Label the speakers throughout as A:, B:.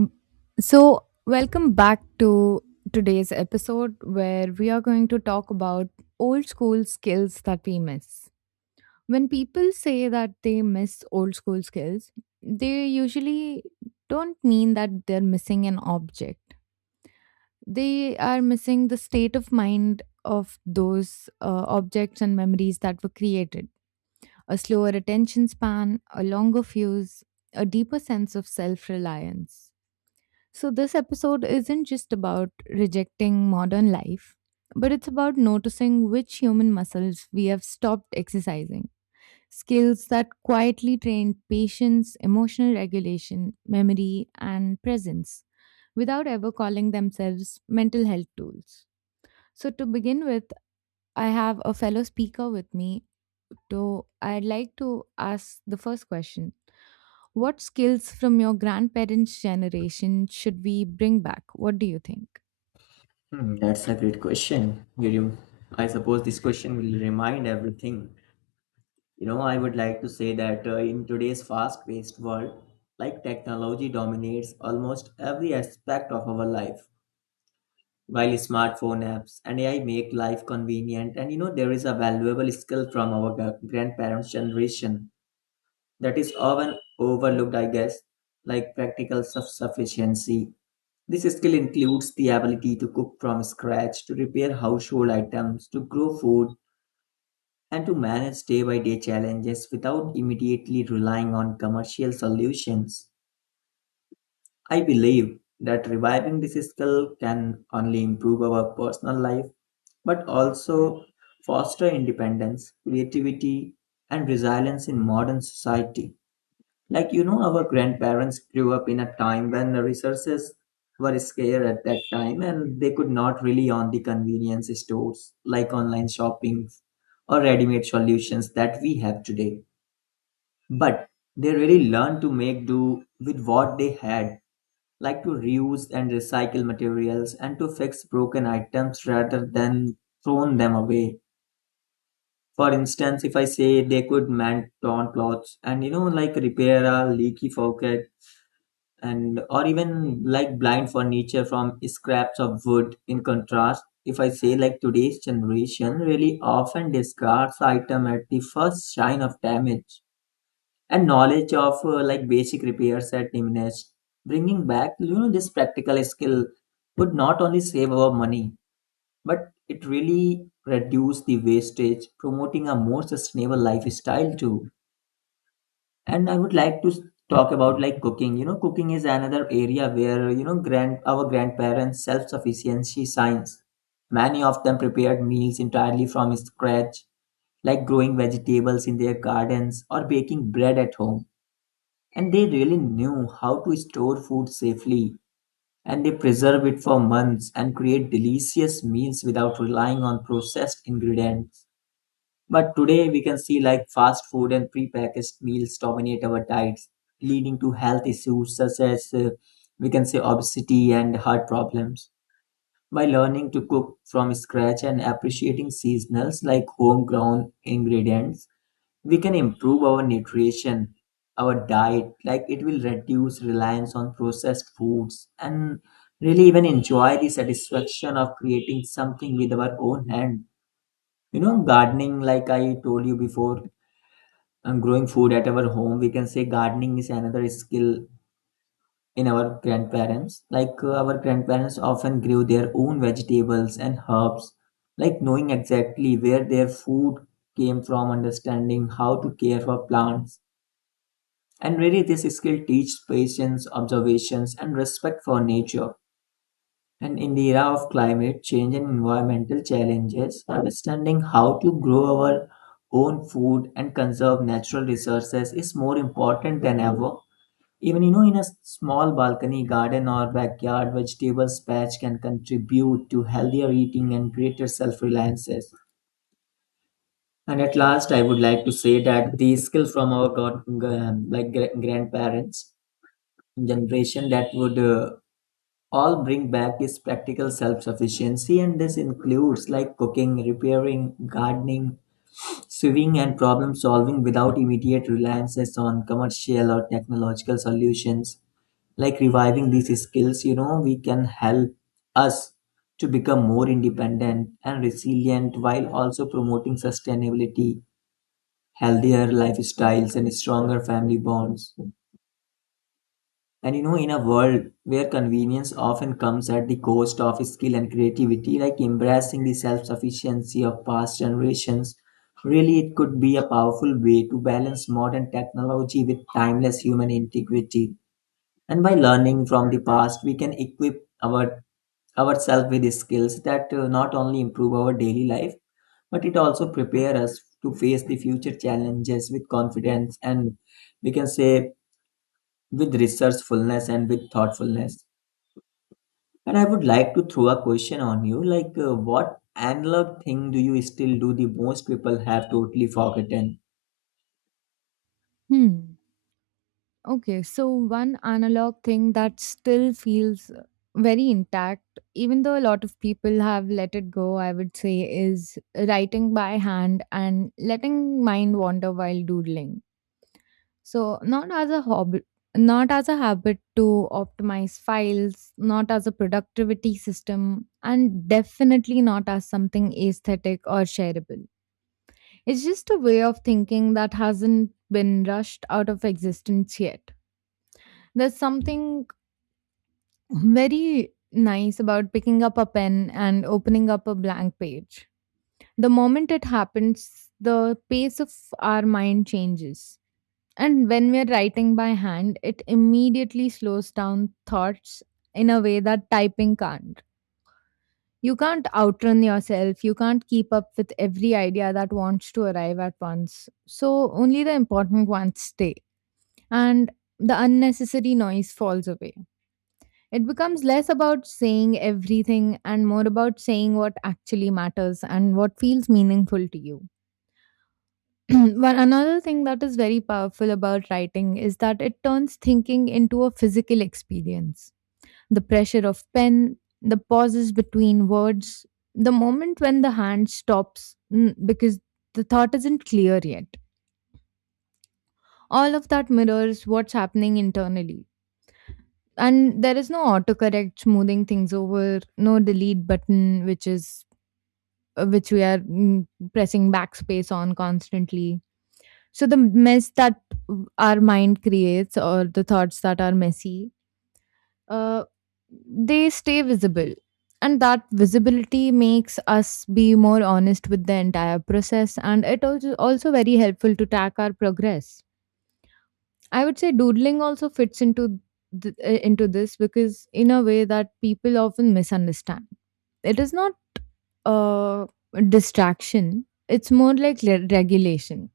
A: Mm. So, welcome back to today's episode where we are going to talk about old school skills that we miss. When people say that they miss old school skills, they usually don't mean that they're missing an object. They are missing the state of mind of those objects and memories that were created. A slower attention span, a longer fuse, a deeper sense of self reliance. So, this episode isn't just about rejecting modern life, but it's about noticing which human muscles we have stopped exercising. Skills that quietly train patience, emotional regulation, memory, and presence without ever calling themselves mental health tools. So, to begin with, I have a fellow speaker with me. So, I'd like to ask the first question. What skills from your grandparents' generation should we bring back? What do you think?
B: Hmm, that's a great question. I suppose this question will remind everything. You know, I would like to say that in today's fast-paced world, like technology dominates almost every aspect of our life. While smartphone apps and AI make life convenient, and you know, there is a valuable skill from our grandparents' generation that is often overlooked, I guess, like practical self-sufficiency. This skill includes the ability to cook from scratch, to repair household items, to grow food, and to manage day by day challenges without immediately relying on commercial solutions. I believe that reviving this skill can only improve our personal life, but also foster independence, creativity, and resilience in modern society. Like, you know, our grandparents grew up in a time when the resources were scarce at that time and they could not rely on the convenience stores like online shopping or ready made solutions that we have today. But they really learned to make do with what they had, like to reuse and recycle materials and to fix broken items rather than thrown them away. For instance, if I say they could mend torn clothes and you know, like repair a leaky faucet and or even like blind furniture from scraps of wood. In contrast, if I say like today's generation really often discards item at the first sign of damage and knowledge of like basic repairs at diminished, bringing back you know this practical skill would not only save our money but it really reduce the wastage, promoting a more sustainable lifestyle too. And I would like to s- talk about like cooking. You know, cooking is another area where you know grand our grandparents self sufficiency signs. Many of them prepared meals entirely from scratch, like growing vegetables in their gardens or baking bread at home, and they really knew how to store food safely and they preserve it for months and create delicious meals without relying on processed ingredients. But today we can see like fast food and prepackaged meals dominate our diets, leading to health issues such as we can say obesity and heart problems. By learning to cook from scratch and appreciating seasonals like homegrown ingredients, we can improve our nutrition, our diet. Like it will reduce reliance on processed foods and really even enjoy the satisfaction of creating something with our own hand. You know, gardening, like I told you before, and growing food at our home, we can say gardening is another skill in our grandparents. Like our grandparents often grew their own vegetables and herbs, like knowing exactly where their food came from, understanding how to care for plants, and really this skill teaches patience, observations and respect for nature. And in the era of climate change and environmental challenges, understanding how to grow our own food and conserve natural resources is more important than ever. Even you know, in a small balcony garden or backyard vegetables patch can contribute to healthier eating and greater self-reliances. And at last, I would like to say that the skill from our god, g- like gra- grandparents generation that would all bring back is practical self-sufficiency, and this includes like cooking, repairing, gardening, sewing and problem solving without immediate reliances on commercial or technological solutions. Like reviving these skills, you know, we can help us to become more independent and resilient while also promoting sustainability, healthier lifestyles and stronger family bonds. And you know, in a world where convenience often comes at the cost of skill and creativity, like embracing the self sufficiency of past generations, really it could be a powerful way to balance modern technology with timeless human integrity. And by learning from the past, we can equip our ourselves with skills that not only improve our daily life, but it also prepare us to face the future challenges with confidence and we can say with resourcefulness and with thoughtfulness. And I would like to throw a question on you like, what analog thing do you still do the most people have totally forgotten?
A: Hmm. Okay. So, one analog thing that still feels very intact, even though a lot of people have let it go, I would say, is writing by hand and letting mind wander while doodling. So, not as a hobby. Not as a habit to optimize files, not as a productivity system, and definitely not as something aesthetic or shareable. It's just a way of thinking that hasn't been rushed out of existence yet. There's something very nice about picking up a pen and opening up a blank page. The moment it happens, the pace of our mind changes. And when we're writing by hand, it immediately slows down thoughts in a way that typing can't. You can't outrun yourself, you can't keep up with every idea that wants to arrive at once. So only the important ones stay. And the unnecessary noise falls away. It becomes less about saying everything and more about saying what actually matters and what feels meaningful to you. One another thing that is very powerful about writing is that it turns thinking into a physical experience. The pressure of pen, the pauses between words, the moment when the hand stops because the thought isn't clear yet. All of that mirrors what's happening internally, and there is no autocorrect smoothing things over, no delete button, which is which we are pressing backspace on constantly. So the mess that our mind creates or the thoughts that are messy, uh, they stay visible. And that visibility makes us be more honest with the entire process. And it is also very helpful to track our progress. I would say doodling also fits into into this because in a way that people often misunderstand, it is not uh, distraction. It's more like regulation.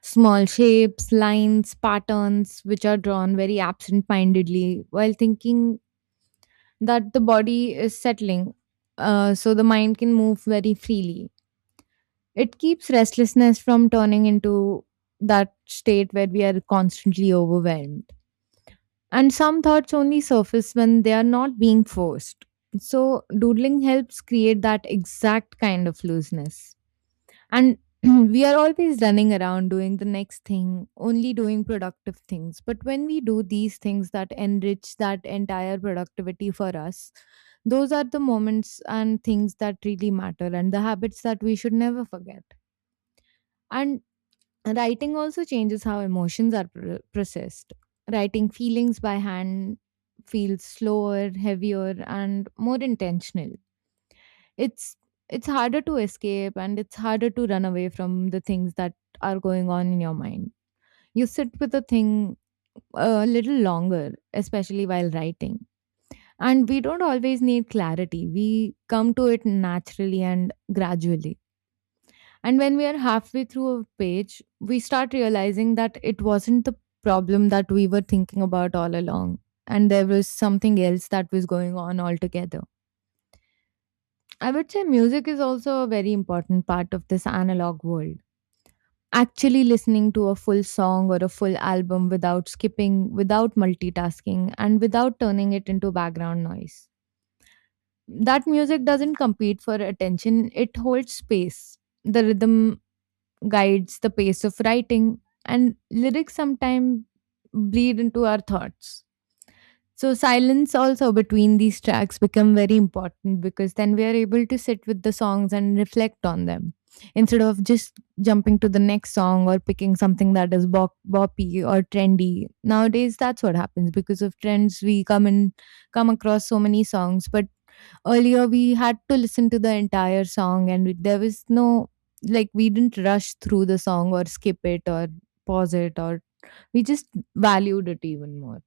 A: Small shapes, lines, patterns, which are drawn very absent mindedly while thinking that the body is settling, so the mind can move very freely. It keeps restlessness from turning into that state where we are constantly overwhelmed. And some thoughts only surface when they are not being forced. So, doodling helps create that exact kind of looseness. And we are always running around doing the next thing, only doing productive things. But when we do these things that enrich that entire productivity for us, those are the moments and things that really matter and the habits that we should never forget. And writing also changes how emotions are processed. Writing feelings by hand feels slower, heavier, and more intentional. It's it's harder to escape and it's harder to run away from the things that are going on in your mind. You sit with the thing a little longer, especially while writing, and we don't always need clarity. We come to it naturally and gradually, and when we are halfway through a page, we start realizing that it wasn't the problem that we were thinking about all along and there was something else that was going on altogether. I would say music is also a very important part of this analog world. Actually, listening to a full song or a full album without skipping, without multitasking, and without turning it into background noise. That music doesn't compete for attention, it holds space. The rhythm guides the pace of writing, and lyrics sometimes bleed into our thoughts. So silence also between these tracks become very important because then we are able to sit with the songs and reflect on them instead of just jumping to the next song or picking something that is boppy or trendy. Nowadays that's what happens because of trends we come across so many songs, but earlier we had to listen to the entire song and we, there was no, like, we didn't rush through the song or skip it or pause it or we just valued it even more.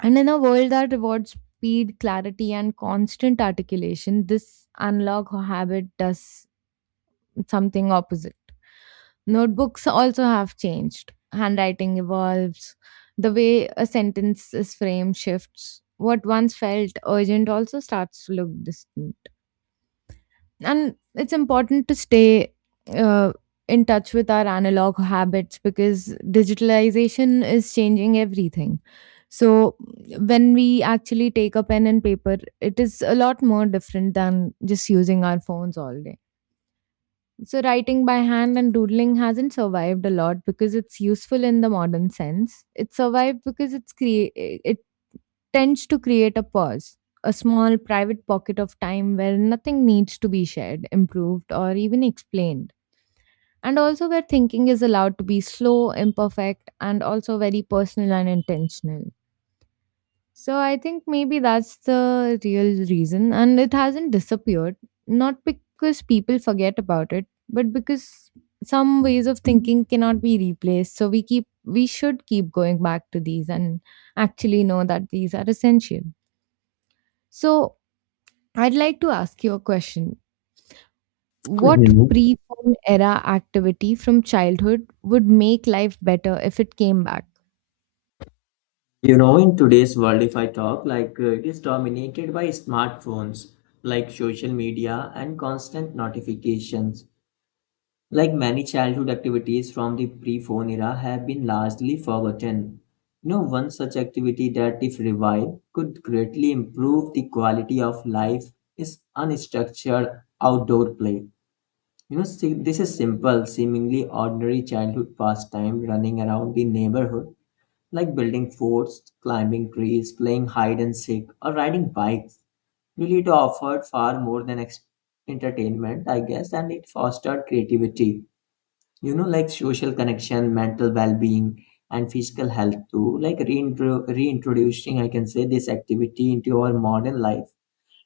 A: And in a world that rewards speed, clarity, and constant articulation, this analog habit does something opposite. Notebooks also have changed. Handwriting evolves. The way a sentence is framed shifts. What once felt urgent also starts to look distant, and it's important to stay uh, in touch with our analog habits because digitalization is changing everything. So when we actually take a pen and paper, it is a lot more different than just using our phones all day. So writing by hand and doodling hasn't survived a lot because it's useful in the modern sense. It survived because it tends to create a pause, a small private pocket of time where nothing needs to be shared, improved, or even explained. And also where thinking is allowed to be slow, imperfect, and also very personal and intentional. So I think maybe that's the real reason. And it hasn't disappeared, not because people forget about it, but because some ways of thinking cannot be replaced. So we should keep going back to these and actually know that these are essential. So I'd like to ask you a question. What
B: Mhm.
A: pre phone era activity from childhood would make life better if it came back?
B: You know, in today's world, if I talk, like it is dominated by smartphones, like social media and constant notifications. Like many childhood activities from the pre-phone era have been largely forgotten. You know, one such activity that, if revived, could greatly improve the quality of life is unstructured outdoor play. You know, see, this is simple, seemingly ordinary childhood pastime running around the neighborhood, like building forts, climbing trees, playing hide and seek, or riding bikes. Really, it offered far more than entertainment, I guess, and it fostered creativity. You know, like social connection, mental well being, and physical health too. Like reintroducing, I can say, this activity into our modern life.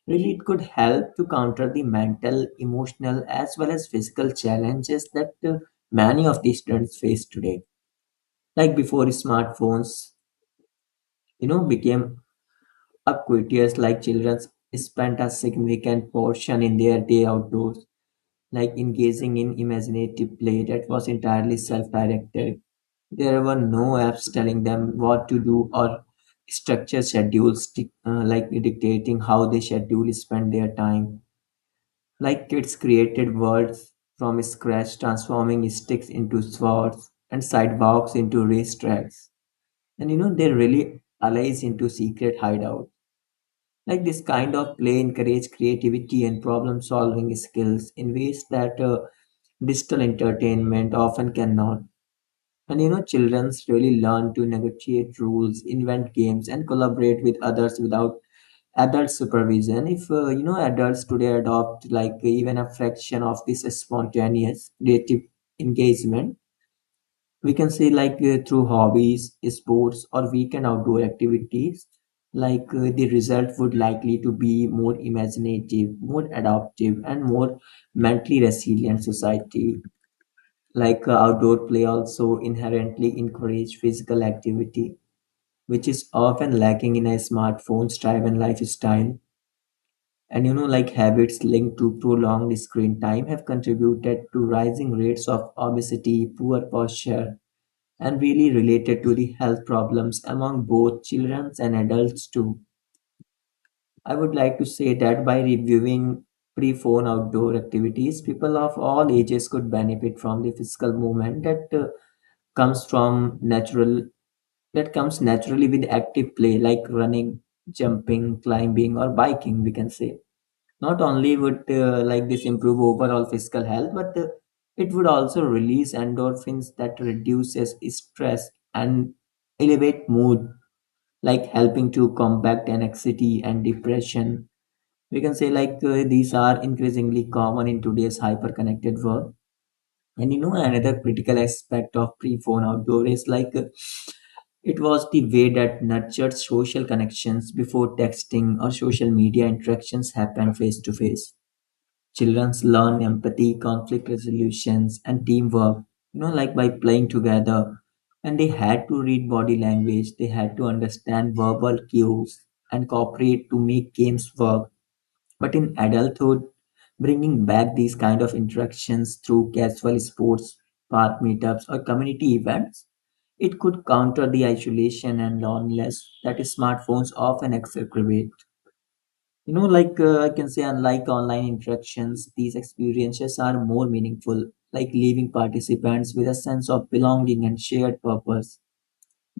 B: Really, it could help to counter the mental, emotional, as well as physical challenges that many of these students face today. Like before smartphones, you know, became ubiquitous, like children spent a significant portion in their day outdoors, like engaging in imaginative play that was entirely self-directed. There were no apps telling them what to do or structure schedules, like dictating how they schedule spend their time. Like kids created worlds from scratch, transforming sticks into swords and sidewalks into racetracks. And you know, they really allies into secret hideout. Like this kind of play encourage creativity and problem solving skills in ways that digital entertainment often cannot. And you know, childrens really learn to negotiate rules, invent games, and collaborate with others without adult supervision. If you know, adults today adopt like even a fraction of this spontaneous creative engagement, we can say like through hobbies, sports or weekend outdoor activities, like the result would likely to be more imaginative, more adaptive and more mentally resilient society. Like outdoor play also inherently encourage physical activity, which is often lacking in a smartphone's driven lifestyle. And you know, like habits linked to prolonged screen time have contributed to rising rates of obesity, poor posture, and really related to the health problems among both children and adults too. I would like to say that by reviewing pre-phone outdoor activities, people of all ages could benefit from the physical movement that comes from natural that comes naturally with active play like running, jumping, climbing, or biking, we can say. Not only would like this improve overall physical health, but it would also release endorphins that reduces stress and elevate mood, like helping to combat anxiety and depression. We can say like these are increasingly common in today's hyper-connected world. And you know, another critical aspect of pre-phone outdoor is like it was the way that nurtured social connections before texting or social media. Interactions happened face to face. Children learn empathy, conflict resolutions, and teamwork, you know, like by playing together. And they had to read body language, they had to understand verbal cues and cooperate to make games work. But in adulthood, bringing back these kind of interactions through casual sports, park meetups, or community events, it could counter the isolation and loneliness that smartphones often exacerbate. You know, like I can say, unlike online interactions, these experiences are more meaningful, like leaving participants with a sense of belonging and shared purpose.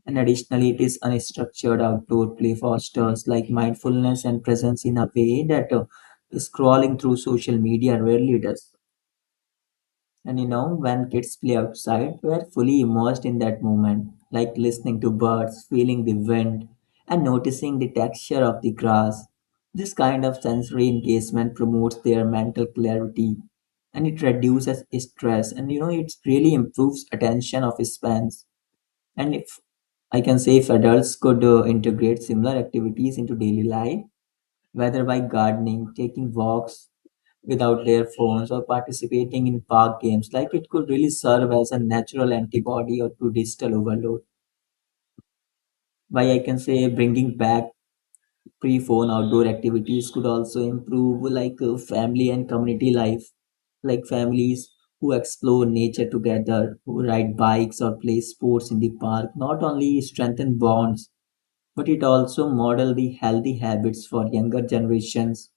B: And additionally, it is unstructured outdoor play fosters like mindfulness and presence in a way that scrolling through social media rarely does. And you know, when kids play outside, we are fully immersed in that moment, like listening to birds, feeling the wind, and noticing the texture of the grass. This kind of sensory engagement promotes their mental clarity and it reduces stress, and you know it really improves attention of spans. And if I can say, if adults could integrate similar activities into daily life, whether by gardening, taking walks without their phones or participating in park games. Like it could really serve as a natural antibody or to digital overload. Why I can say, bringing back pre-phone outdoor activities could also improve like family and community life. Like families who explore nature together, who ride bikes or play sports in the park, not only strengthen bonds, but it also model the healthy habits for younger generations.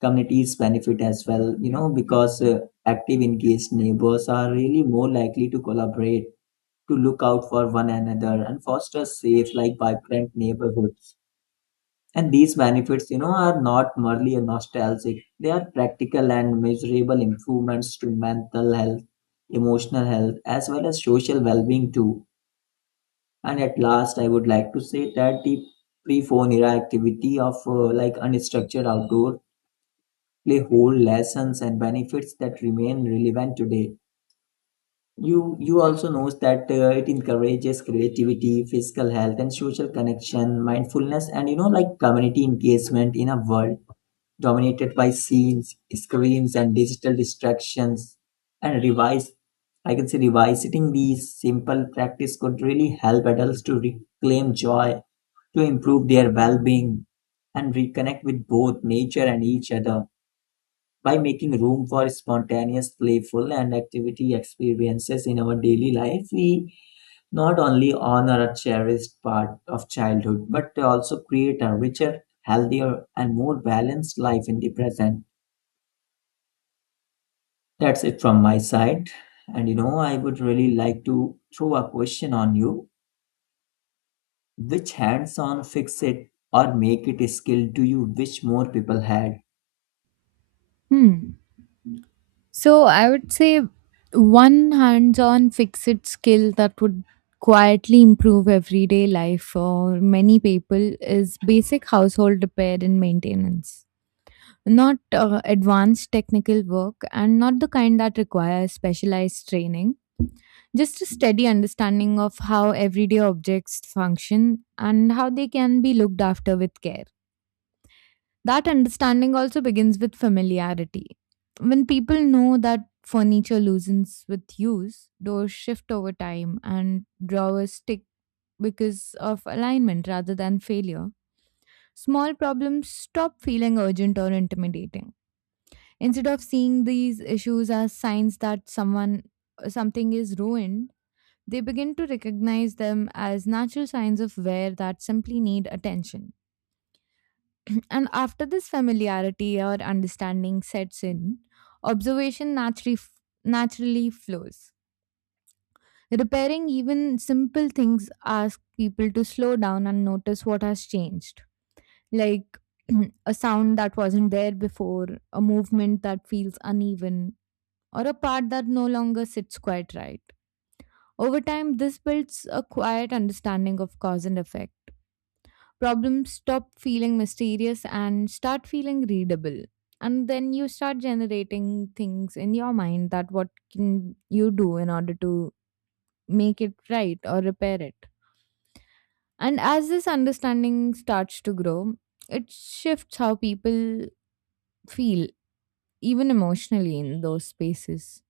B: Communities benefit as well, you know, because active engaged neighbors are really more likely to collaborate, to look out for one another and foster safe like vibrant neighborhoods. And these benefits, you know, are not merely nostalgic. They are practical and measurable improvements to mental health, emotional health as well as social well-being too. And at last, I would like to say that the pre-phone era activity of like unstructured outdoor play whole lessons and benefits that remain relevant today. You also knows that it encourages creativity, physical health, and social connection, mindfulness, and like community engagement in a world dominated by scenes, screens, and digital distractions. And revise, I can say revisiting these simple practice could really help adults to reclaim joy, to improve their well-being, and reconnect with both nature and each other by making room for spontaneous, playful, and activity experiences in our daily life, we not only honor a cherished part of childhood, but also create a richer, healthier, and more balanced life in the present. That's it from my side. I would really like to throw a question on you. Which hands on fix it or make it skill do you wish more people had?
A: Hmm. So I would say one hands-on fixed skill that would quietly improve everyday life for many people is basic household repair and maintenance. Not advanced technical work and not the kind that requires specialized training, just a steady understanding of how everyday objects function and how they can be looked after with care. That understanding also begins with familiarity. When people know that furniture loosens with use, doors shift over time, and drawers stick because of alignment rather than failure, small problems stop feeling urgent or intimidating. Instead of seeing these issues as signs that someone something is ruined, they begin to recognize them as natural signs of wear that simply need attention. And after this familiarity or understanding sets in, observation naturally flows. Repairing even simple things asks people to slow down and notice what has changed. Like a sound that wasn't there before, a movement that feels uneven, or a part that no longer sits quite right. Over time, this builds a quiet understanding of cause and effect. Problems stop feeling mysterious and start feeling readable, and then you start generating things in your mind that what can you do in order to make it right or repair it. And as this understanding starts to grow, it shifts how people feel, even emotionally in those spaces.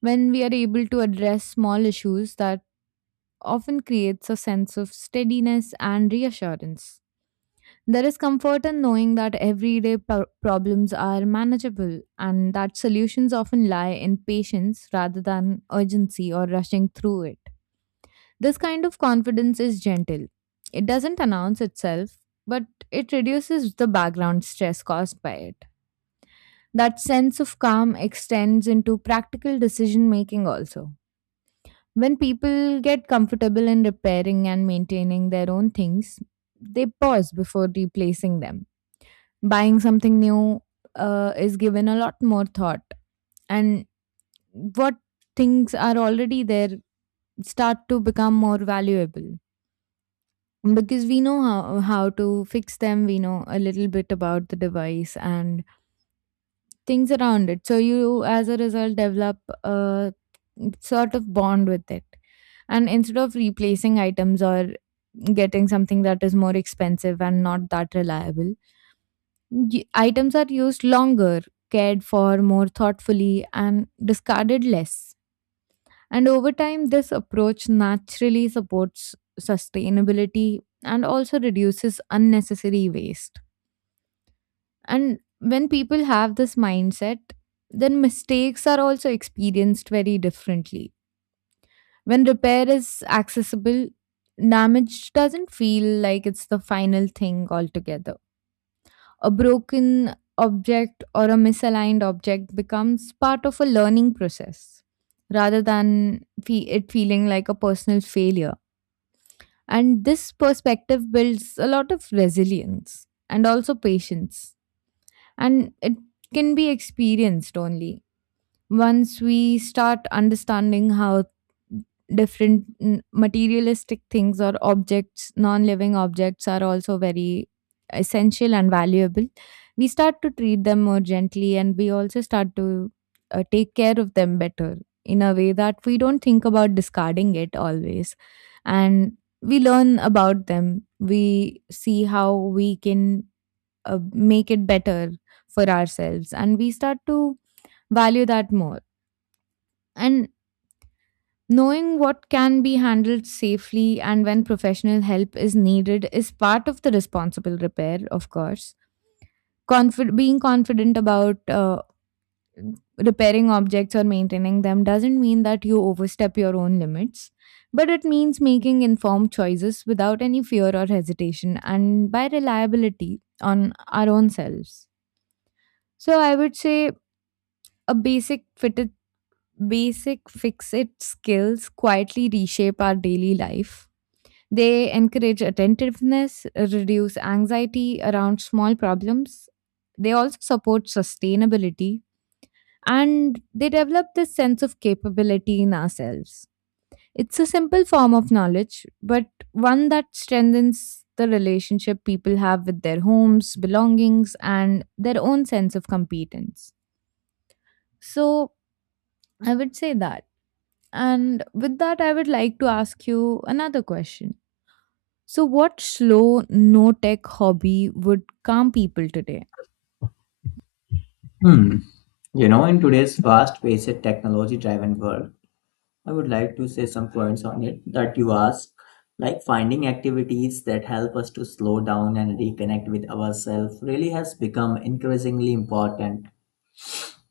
A: When we are able to address small issues, that often creates a sense of steadiness and reassurance. There is comfort in knowing that everyday problems are manageable and that solutions often lie in patience rather than urgency or rushing through it. This kind of confidence is gentle. It doesn't announce itself, but it reduces the background stress caused by it. That sense of calm extends into practical decision making also. When people get comfortable in repairing and maintaining their own things, they pause before replacing them. Buying something new is given a lot more thought, and what things are already there start to become more valuable because we know how to fix them. We know a little bit about the device and things around it, so you as a result develop a sort of bond with it. And instead of replacing items or getting something that is more expensive and not that reliable, items are used longer, cared for more thoughtfully, and discarded less. And over time, this approach naturally supports sustainability and also reduces unnecessary waste. And when people have this mindset, then mistakes are also experienced very differently. When repair is accessible, damage doesn't feel like it's the final thing altogether. A broken object or a misaligned object becomes part of a learning process rather than it feeling like a personal failure. And this perspective builds a lot of resilience and also patience. And it can be experienced only once we start understanding how different materialistic things or objects, non living objects, are also very essential and valuable. We start to treat them more gently and we also start to take care of them better, in a way that we don't think about discarding it always. And we learn about them, we see how we can make it better for ourselves, and we start to value that more. And knowing what can be handled safely and when professional help is needed is part of the responsible repair, of course. Being confident about repairing objects or maintaining them doesn't mean that you overstep your own limits, but it means making informed choices without any fear or hesitation and by reliability on our own selves. So I would say a basic fitted basic fix it skills quietly reshape our daily life. They encourage attentiveness, reduce anxiety around small problems. They also support sustainability and they develop this sense of capability in ourselves. It's a simple form of knowledge, but one that strengthens the relationship people have with their homes, belongings, and their own sense of competence. So, I would say that. And with that, I would like to ask you another question. So, what slow, no tech hobby would calm people today?
B: Hmm. You know, in today's fast paced, technology driven world, I would like to say some points on it that you ask, like finding activities that help us to slow down and reconnect with ourselves really has become increasingly important.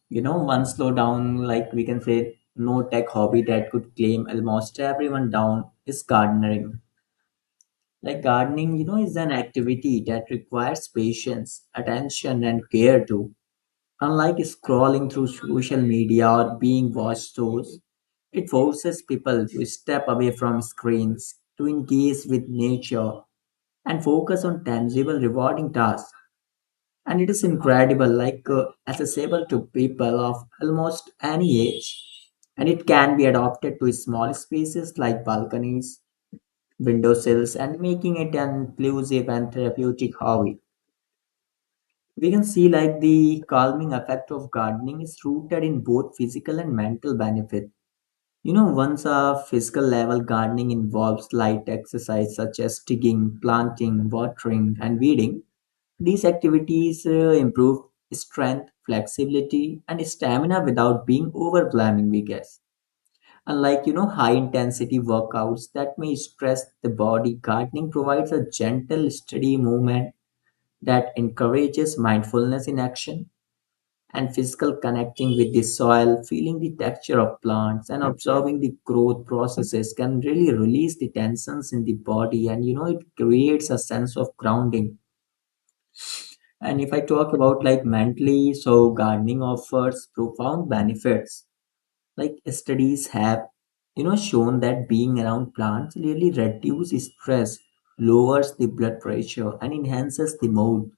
B: You know, one slow down, like we can say, no tech hobby that could claim almost everyone down is gardening. Like gardening, you know, is an activity that requires patience, attention, and care too. Unlike scrolling through social media or being watched shows, it forces people to step away from screens, to engage with nature, and focus on tangible, rewarding tasks. And it is incredible, like accessible to people of almost any age. And it can be adopted to small spaces like balconies, windowsills, and making it an inclusive and therapeutic hobby. We can see like the calming effect of gardening is rooted in both physical and mental benefit. You know, once a physical level, gardening involves light exercise such as digging, planting, watering, and weeding. These activities improve strength, flexibility, and stamina without being overwhelming, we guess. Unlike, you know, high intensity workouts that may stress the body, gardening provides a gentle, steady movement that encourages mindfulness in action and physical connecting with the soil, feeling the texture of plants, and observing the growth processes can really release the tensions in the body. And you know, it creates a sense of grounding. And if I talk about like mentally, so gardening offers profound benefits. Like studies have, you know, shown that being around plants really reduces stress, lowers the blood pressure, and enhances the mood.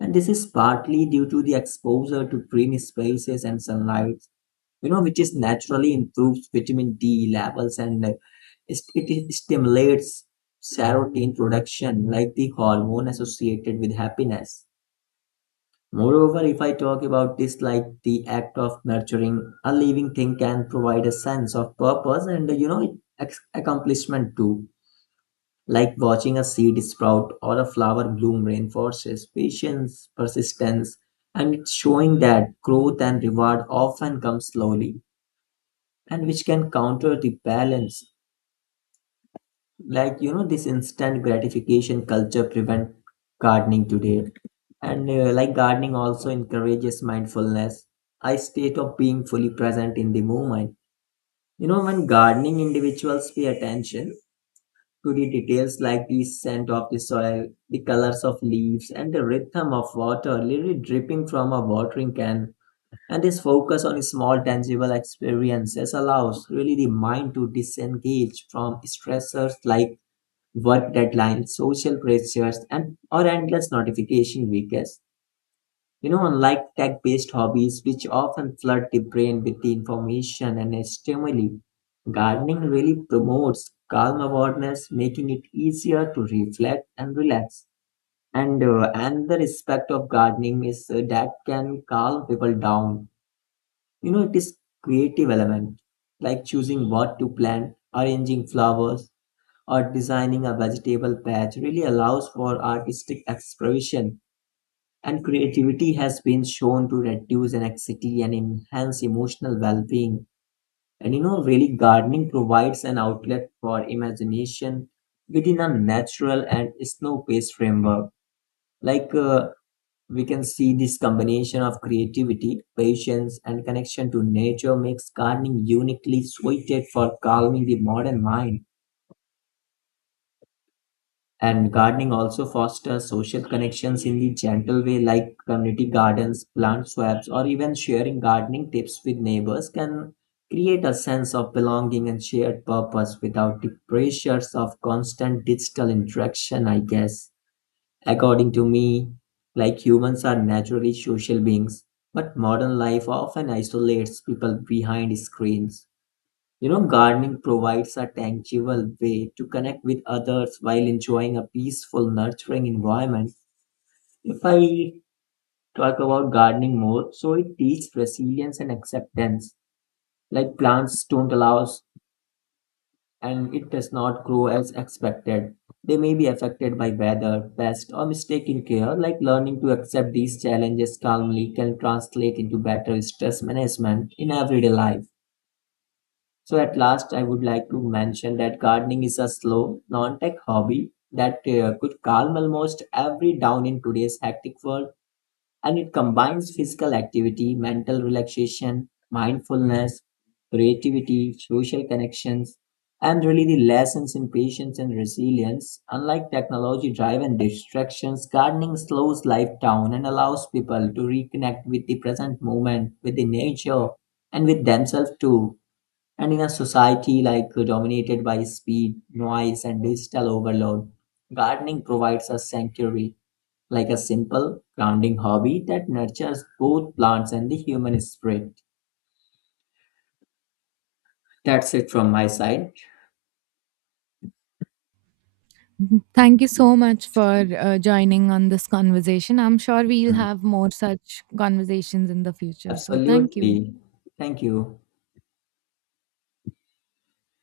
B: And this is partly due to the exposure to green spaces and sunlight, you know, which is naturally improves vitamin d levels and it stimulates serotonin production like the hormone associated with happiness. Moreover, if I talk about this, like the act of nurturing a living thing can provide a sense of purpose and accomplishment too, like watching a seed sprout or a flower bloom reinforces patience, persistence, and it's showing that growth and reward often come slowly and which can counter the balance, like you know, this instant gratification culture prevent gardening today. And like gardening also encourages mindfulness, a state of being fully present in the moment. You know, when gardening, individuals pay attention to the details like the scent of the soil, the colors of leaves, and the rhythm of water literally dripping from a watering can. And this focus on small tangible experiences allows really the mind to disengage from stressors like work deadlines, social pressures, and or endless notification weekends. You know, unlike tech-based hobbies, which often flood the brain with the information and stimuli, gardening really promotes calm awareness, making it easier to reflect and relax. And another aspect of gardening is that can calm people down, you know, it is creative element, like choosing what to plant, arranging flowers, or designing a vegetable patch really allows for artistic expression. And creativity has been shown to reduce anxiety and enhance emotional well-being. And you know, really gardening provides an outlet for imagination within a natural and snow-based framework. Like we can see this combination of creativity, patience, and connection to nature makes gardening uniquely suited for calming the modern mind. And gardening also fosters social connections in the gentle way, like community gardens, plant swaps, or even sharing gardening tips with neighbors can create a sense of belonging and shared purpose without the pressures of constant digital interaction, I guess. According to me, like humans are naturally social beings, but modern life often isolates people behind screens. You know, gardening provides a tangible way to connect with others while enjoying a peaceful, nurturing environment. If I talk about gardening more, so it teaches resilience and acceptance. Like plants don't allow and it does not grow as expected. They may be affected by weather, pest, or mistaken care, like learning to accept these challenges calmly can translate into better stress management in everyday life. So, at last, I would like to mention that gardening is a slow, non tech hobby that could calm almost every down in today's hectic world, and it combines physical activity, mental relaxation, mindfulness, creativity, social connections, and really the lessons in patience and resilience. Unlike technology driven distractions, gardening slows life down and allows people to reconnect with the present moment, with the nature, and with themselves too. And in a society like dominated by speed, noise, and digital overload, gardening provides a sanctuary like a simple, grounding hobby that nurtures both plants and the human spirit. That's it from my side.
A: Mhm. Thank you so much for joining on this conversation. I'm sure we'll
B: Mm.
A: have more such conversations in the future. So, thank you.
B: Absolutely. Thank you.